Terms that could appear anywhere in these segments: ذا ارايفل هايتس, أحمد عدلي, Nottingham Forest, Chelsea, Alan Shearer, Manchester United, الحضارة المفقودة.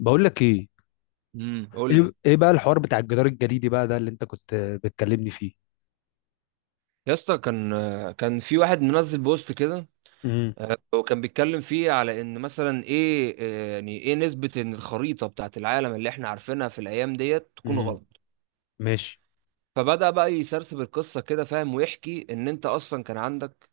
بقول لك ايه. قول لي إيه بقى الحوار بتاع الجدار الجليدي بقى ده اللي انت كنت بتكلمني فيه. يا اسطى. كان في واحد منزل بوست كده. امم وكان بيتكلم فيه على ان مثلا ايه، يعني ايه نسبة ان الخريطة بتاعت العالم اللي احنا عارفينها في الايام ديت تكون امم غلط. ماشي. فبدأ بقى يسرسب القصة كده، فاهم، ويحكي ان انت اصلا كان عندك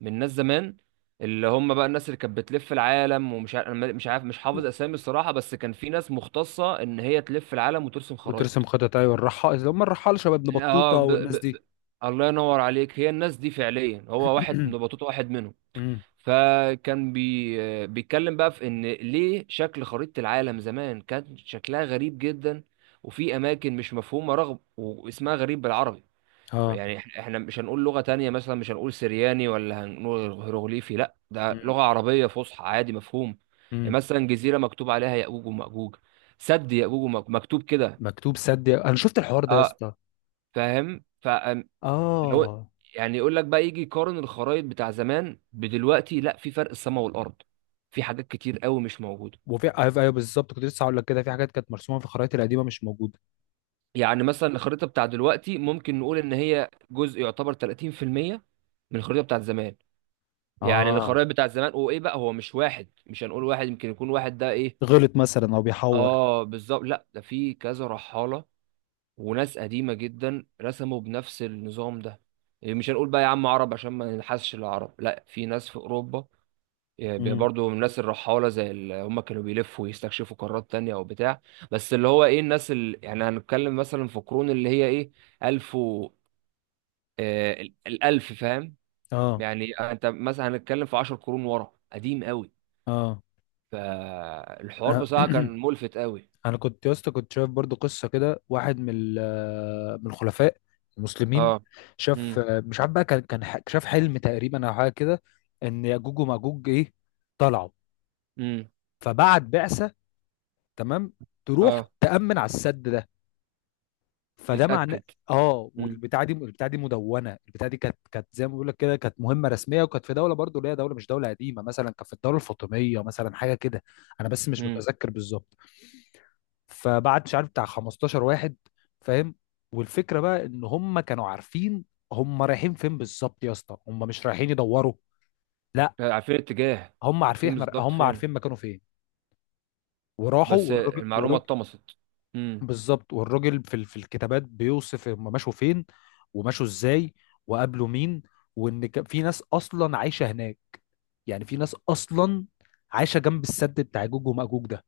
من ناس زمان اللي هم بقى الناس اللي كانت بتلف العالم، ومش عارف مش عارف مش حافظ اسامي الصراحة، بس كان في ناس مختصة ان هي تلف العالم وترسم وترسم خرايط. خطط، ايوه الرحال، اللي هم الرحال شباب ابن اه. بطوطه والناس دي. الله ينور عليك. هي الناس دي فعليا، هو واحد من بطوطة، واحد منهم. امم فكان بيتكلم بقى في ان ليه شكل خريطة العالم زمان كان شكلها غريب جدا، وفي اماكن مش مفهومة رغم واسمها غريب بالعربي. اه. يعني احنا مش هنقول لغة تانية، مثلا مش هنقول سرياني ولا هنقول هيروغليفي، لا ده امم لغة عربية فصحى عادي مفهوم. يعني امم مثلا جزيرة مكتوب عليها يأجوج ومأجوج. سد يأجوج ومأجوج مكتوب كده. مكتوب سد، انا شفت الحوار ده يا اه. اسطى. فاهم. لو اه. يعني يقول لك بقى يجي يقارن الخرايط بتاع زمان بدلوقتي، لا في فرق السماء والارض، في حاجات كتير قوي مش موجوده. وفي، ايوه أيوة بالظبط، كنت لسه هقول لك كده في حاجات كانت مرسومه في الخرائط القديمه مش موجوده. يعني مثلا الخريطه بتاع دلوقتي ممكن نقول ان هي جزء يعتبر 30% من الخريطه بتاع زمان. يعني اه، الخرائط بتاع زمان، وايه بقى، هو مش واحد، مش هنقول واحد يمكن يكون واحد ده ايه. غلط مثلا او بيحور. اه بالظبط. لا ده في كذا رحاله وناس قديمه جدا رسموا بنفس النظام ده. إيه، مش هنقول بقى يا عم عرب عشان ما ننحسش العرب، لا في ناس في اوروبا. يبقى امم برضو من الناس الرحالة زي اللي هم كانوا بيلفوا ويستكشفوا قارات تانية أو بتاع. بس اللي هو إيه الناس اللي يعني هنتكلم مثلا في قرون اللي هي إيه، ألف و الألف، فاهم. اه. يعني أنت مثلا هنتكلم في 10 قرون ورا، قديم قوي. اه. فالحوار آه. بصراحة كان ملفت قوي. انا كنت يا اسطى، كنت شايف برضو قصه كده، واحد من الخلفاء المسلمين اه. شاف، امم. مش عارف بقى، كان شاف حلم تقريبا او حاجه كده، ان ياجوج وماجوج ايه، طلعوا. امم. فبعت بعثه، تمام، تروح اه. تامن على السد ده. فده معناه، يتأكد. اه. امم. والبتاعه دي مدونه، البتاعه دي كانت زي ما بيقول لك كده، كانت مهمه رسميه، وكانت في دوله برضو اللي هي دوله، مش دوله قديمه مثلا، كانت في الدوله الفاطميه مثلا، حاجه كده. انا بس مش امم. متذكر بالظبط. فبعت مش عارف بتاع 15 واحد، فاهم. والفكره بقى ان هم كانوا عارفين هم رايحين فين بالظبط يا اسطى، هم مش رايحين يدوروا، لا، عارفين الاتجاه. هم عارفين، عارفين احنا بالظبط هم فين. عارفين مكانه فين. وراحوا، بس والراجل المعلومة والراجل اتطمست. امم. بالظبط. والراجل في الكتابات بيوصف هم مشوا فين، ومشوا ازاي، وقابلوا مين، وان كان في ناس اصلا عايشه هناك. يعني في ناس اصلا عايشه جنب السد بتاع جوج وماجوج ده،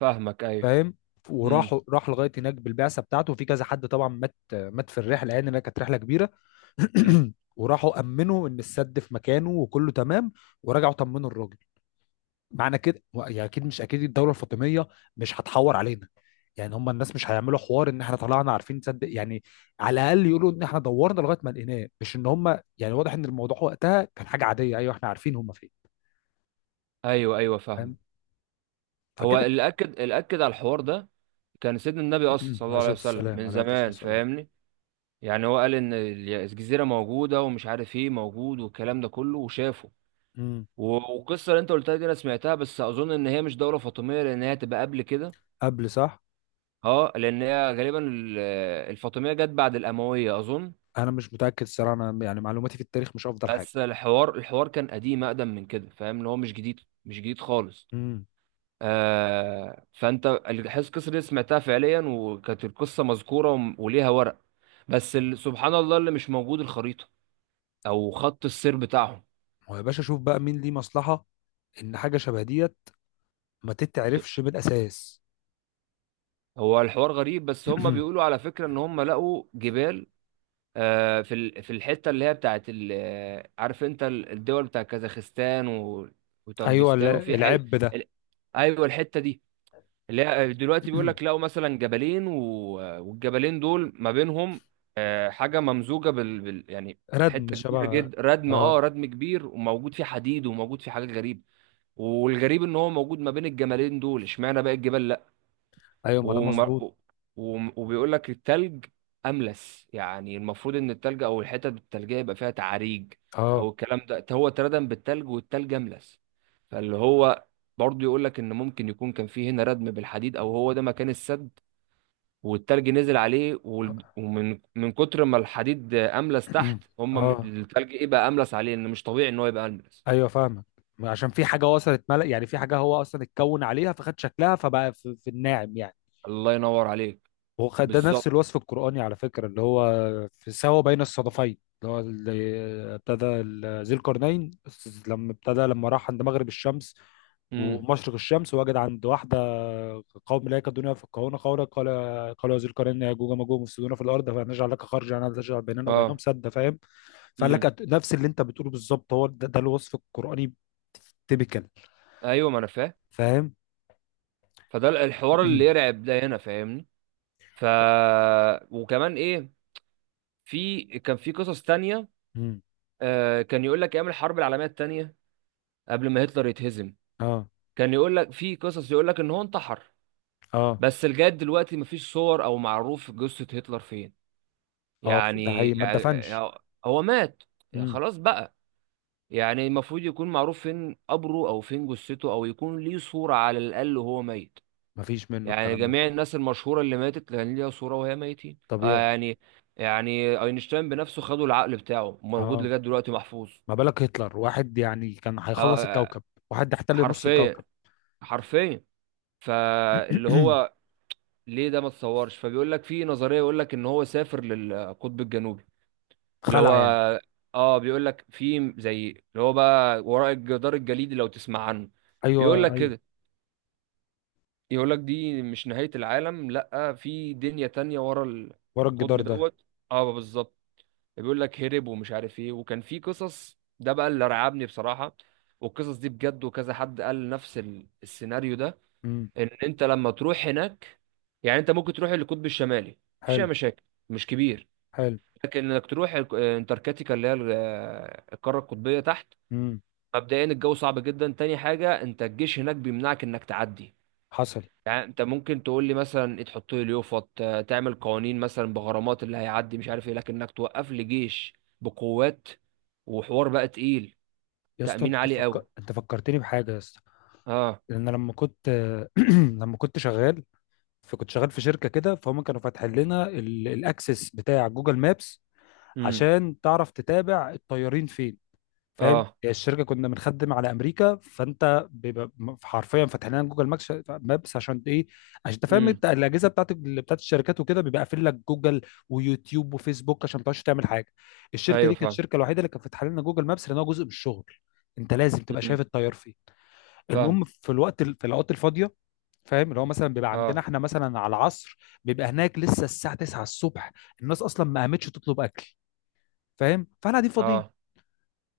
فاهمك أيوه. فاهم. امم. وراح، راح لغايه هناك بالبعثه بتاعته، وفي كذا حد طبعا مات، مات في الرحله، يعني لأنها كانت رحله كبيره. أكيد. وراحوا امنوا ان السد في مكانه وكله تمام. ورجعوا طمنوا الراجل. معنى كده يعني اكيد، مش اكيد الدوله الفاطميه مش هتحور علينا، يعني هم الناس مش هيعملوا حوار ان احنا طلعنا عارفين، تصدق يعني. على الاقل يقولوا ان احنا دورنا لغايه ما لقيناه، مش ان هم، يعني واضح ان الموضوع وقتها كان حاجه عاديه، ايوه احنا عارفين هم فين، ايوه ايوه فاهمك. فاهم. هو فكده. اللي اكد على الحوار ده كان سيدنا النبي اصلا صلى عليه الله عليه الصلاه وسلم والسلام، من عليه افضل الصلاه زمان، والسلام. فاهمني. يعني هو قال ان الجزيره موجوده، ومش عارف ايه موجود والكلام ده كله، وشافه. أمم. و- والقصه اللي انت قلتها دي انا سمعتها، بس اظن ان هي مش دوله فاطميه لان هي هتبقى قبل كده. قبل، صح. اه. لان هي غالبا الفاطميه جت بعد الامويه اظن. انا مش متاكد الصراحه، انا يعني معلوماتي في التاريخ مش افضل حاجه. بس الحوار كان قديم، اقدم من كده، فاهم، اللي هو مش جديد. مش جديد خالص. امم. فانت الحس القصه دي سمعتها فعليا، وكانت القصه مذكوره وليها ورق. بس سبحان الله، اللي مش موجود الخريطه، او خط السير بتاعهم. هو يا باشا شوف بقى مين ليه مصلحه ان حاجه شبه ديت ما ت- تتعرفش من الاساس. هو الحوار غريب، بس هم بيقولوا على فكره ان هم لقوا جبال. في في الحته اللي هي بتاعت عارف انت الدول بتاع كازاخستان ايوه وطنجستان، وفي العب ده. ال- ايوه الحته دي. اللي هي دلوقتي بيقول لك لقوا مثلا جبلين والجبلين دول ما بينهم حاجه ممزوجه يعني ردم حته كبيره شبه. جدا، ردم، اه اه، ردم كبير، وموجود فيه حديد، وموجود فيه حاجات غريبه. والغريب ان هو موجود ما بين الجبلين دول، اشمعنى بقى الجبال. ايوه ما ده وم... مظبوط. وبيقول لك التلج املس، يعني المفروض ان التلج او الحتت التلجيه يبقى فيها تعاريج. او اه. الكلام ده، هو اتردم بالتلج والتلج املس، فاللي هو برضه يقول لك ان ممكن يكون كان فيه هنا ردم بالحديد، او هو ده مكان السد. والتلج نزل عليه ومن من كتر ما الحديد املس تحت هم اه، التلج ايه بقى املس عليه، ان مش طبيعي ان هو يبقى املس. ايوه فاهمك. عشان في حاجه وصلت ملأ، يعني في حاجه هو اصلا اتكون عليها فخد شكلها، فبقى في الناعم يعني. الله ينور عليك. وخد ده نفس بالظبط. الوصف القرآني على فكرة، اللي هو في سوا بين الصدفين، اللي هو اللي ذي القرنين، لما ابتدى، لما راح عند مغرب الشمس امم. ومشرق الشمس، وجد عند واحدة قوم لا يكادون يفقهون قولا. قال، قالوا يا ذي القرنين، يا جوج وماجوج مفسدون في الأرض، فنجعل لك خرجا أن تجعل بيننا وبينهم اه. سدا، فاهم. فقال لك امم. نفس اللي أنت بتقوله بالظبط، هو ده، ده الوصف القرآني. تيبيكال، ايوه ما انا فاهم. فاهم. فده الحوار اللي يرعب ده هنا، فاهمني. ف وكمان ايه، كان في قصص تانية. مم. كان يقول لك ايام الحرب العالميه التانية، قبل ما هتلر يتهزم. اه. كان يقول لك في قصص يقول لك ان هو انتحر، اه. بس لغايه دلوقتي مفيش صور او معروف جثه هتلر فين. اه، ده يعني, حقيقي ما يعني اتدفنش. هو مات، يعني خلاص بقى. يعني المفروض يكون معروف فين قبره، او فين جثته، او يكون ليه صوره على الاقل وهو ميت. مفيش منه يعني الكلام ده. جميع الناس المشهورة اللي ماتت كان ليها صورة وهي ميتين، طبيعي. يعني. يعني اينشتاين بنفسه، خدوا العقل بتاعه موجود اه، لغاية دلوقتي محفوظ. ما بالك هتلر، واحد يعني كان هيخلص آه الكوكب، واحد احتل نص حرفيا. الكوكب. حرفيا. فاللي هو ليه ده ما اتصورش. فبيقول لك في نظرية يقول لك ان هو سافر للقطب الجنوبي. اللي هو خلع يعني. اه بيقول لك في زي اللي هو بقى وراء الجدار الجليدي، لو تسمع عنه. ايوه يقول لك ايوه. كده. يقول لك دي مش نهاية العالم، لا في دنيا تانية ورا ورا القطب الجدار ده. دوت. اه بالظبط. بيقول لك هرب ومش عارف ايه، وكان في قصص، ده بقى اللي رعبني بصراحة. والقصص دي بجد، وكذا حد قال نفس السيناريو ده. امم. ان انت لما تروح هناك، يعني انت ممكن تروح القطب الشمالي، مفيش اي حلو. مشاكل، مش كبير. حلو. لكن انك تروح انتاركتيكا اللي هي القارة القطبية تحت. امم. مبدئيا الجو صعب جدا، تاني حاجة، انت الجيش هناك بيمنعك انك تعدي. حصل. يعني انت ممكن تقول لي مثلا ايه، تحط لي اليوفط، تعمل قوانين مثلا بغرامات اللي هيعدي مش عارف ايه، لكن انك توقف لي جيش بقوات، وحوار بقى تقيل، يا اسطى تأمين انت عالي قوي. انت فكرتني بحاجه يا اسطى. اه. لان لما كنت، لما كنت شغال، فكنت شغال في شركه كده، فهم كانوا فاتحين لنا الاكسس بتاع جوجل مابس امم. عشان تعرف تتابع الطيارين فين، فاهم. اه. الشركه كنا بنخدم على امريكا، فانت بيبقى حرفيا فاتح لنا جوجل ماكس مابس، عشان ايه؟ عشان انت فاهم، امم. انت الاجهزه بتاعت بتاعت الشركات وكده بيبقى قافل لك جوجل ويوتيوب وفيسبوك عشان ما تقعدش تعمل حاجه. الشركه ايوه دي كانت فاهم. الشركه الوحيده اللي كانت فاتحه لنا جوجل مابس، لان هو جزء من الشغل. انت لازم تبقى شايف امم. التيار فيه. فاهم. المهم، في الوقت في الاوقات الفاضيه، فاهم، اللي هو مثلا بيبقى عندنا اه. احنا مثلا على العصر، بيبقى هناك لسه الساعه 9 الصبح، الناس اصلا ما قامتش تطلب اكل، فاهم، فاحنا قاعدين فاضيين. اه.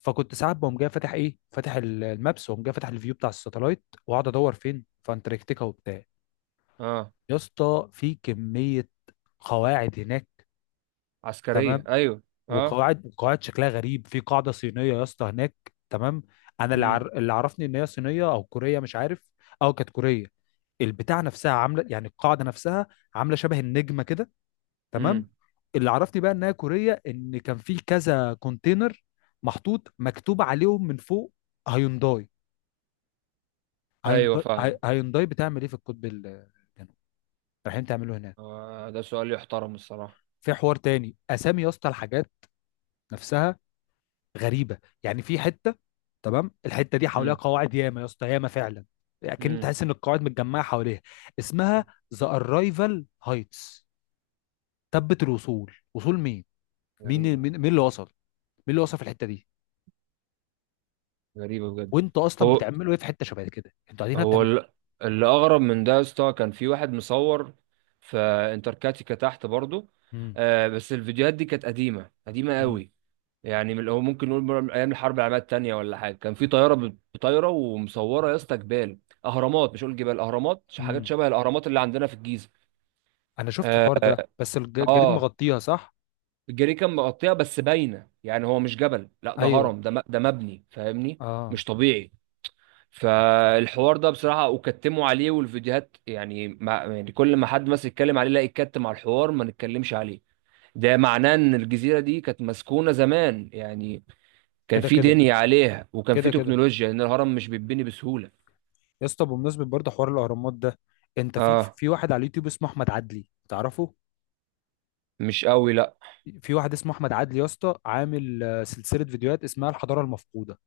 فكنت ساعات بقوم جاي فاتح ايه، فاتح المابس، واقوم جاي فاتح الفيو بتاع الساتلايت، واقعد ادور فين في انتاركتيكا وبتاع. اه. يا اسطى في كميه قواعد هناك، عسكرية تمام، ايوه. اه. وقواعد شكلها غريب. في قاعده صينيه يا اسطى هناك، تمام. انا اللي، امم. اللي عرفني ان هي صينيه او كوريه مش عارف، او كانت كوريه، البتاع نفسها عامله، يعني القاعده نفسها عامله شبه النجمه كده، تمام. امم. اللي عرفني بقى انها كوريه، ان كان في كذا كونتينر محطوط مكتوب عليهم من فوق هيونداي. ايوه هيونداي، فاهم. هيونداي بتعمل ايه في القطب الجنوبي؟ رايحين تعملوا هناك. ده سؤال يحترم الصراحة. في حوار تاني، اسامي يا اسطى الحاجات نفسها غريبه. يعني في حته، تمام، الحته دي حواليها امم. قواعد، ياما يا اسطى، ياما فعلا. لكن امم. تحس ان القواعد متجمعه حواليها. اسمها ذا ارايفل هايتس، تبت الوصول، وصول مين؟ مين مين غريبة. مين اللي وصل؟ مين اللي وصل في الحته دي؟ غريبة بجد. وانت اصلا هو بتعملوا ايه في حته شبه كده، انتوا قاعدين هنا هو بتعملوا. ال- اللي اغرب من ده يا اسطى، كان في واحد مصور في انتركاتيكا تحت برضه. امم بس الفيديوهات دي كانت قديمه قديمه قوي. يعني هو ممكن نقول من ايام الحرب العالميه الثانيه ولا حاجه، كان في طياره طايره ومصوره يا اسطى جبال. اهرامات، مش اقول جبال، اهرامات، حاجات امم شبه الاهرامات اللي عندنا في الجيزه. انا شفت الحوار ده بس الجريد اه. مغطيها، صح. الجري كان مغطيها بس باينه، يعني هو مش جبل، لا ده ايوه. هرم، ده مبني فاهمني. مش اه. طبيعي. فالحوار ده بصراحة وكتموا عليه والفيديوهات يعني, ما يعني كل ما حد مثلا يتكلم عليه لا يتكتم على الحوار، ما نتكلمش عليه. ده معناه ان الجزيرة دي كانت مسكونة زمان، يعني كان كده في كده. دنيا عليها، وكان في كده كده تكنولوجيا لان الهرم مش بيتبني بسهولة. يا اسطى. بمناسبة برضه حوار الأهرامات ده، أنت في اه، في واحد على اليوتيوب اسمه أحمد عدلي، تعرفه؟ مش قوي لا. في واحد اسمه أحمد عدلي يا اسطى، عامل سلسلة فيديوهات اسمها الحضارة المفقودة،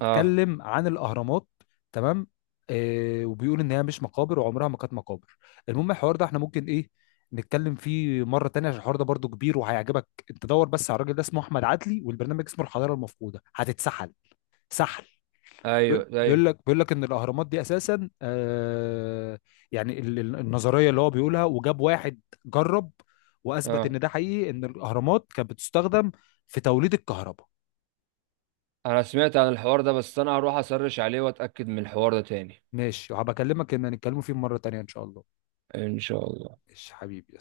اه. عن الأهرامات، تمام. آه، وبيقول إن هي مش مقابر، وعمرها ما كانت مقابر. المهم الحوار ده احنا ممكن إيه، نتكلم فيه مرة تانية، عشان الحوار ده برضه كبير وهيعجبك. أنت دور بس على الراجل ده، اسمه أحمد عدلي، والبرنامج اسمه الحضارة المفقودة. هتتسحل سحل. ايوه بيقول ايوه. بيقول لك بيقول لك ان الاهرامات دي اساسا آه، يعني النظريه اللي هو بيقولها، وجاب واحد جرب واثبت اه ان ده حقيقي، ان الاهرامات كانت بتستخدم في توليد الكهرباء. انا سمعت عن الحوار ده، بس انا هروح اسرش عليه واتأكد من الحوار ده تاني. ماشي، وهبكلمك ان هنتكلموا فيه مره تانيه ان شاء الله. ان شاء الله. ماشي حبيبي.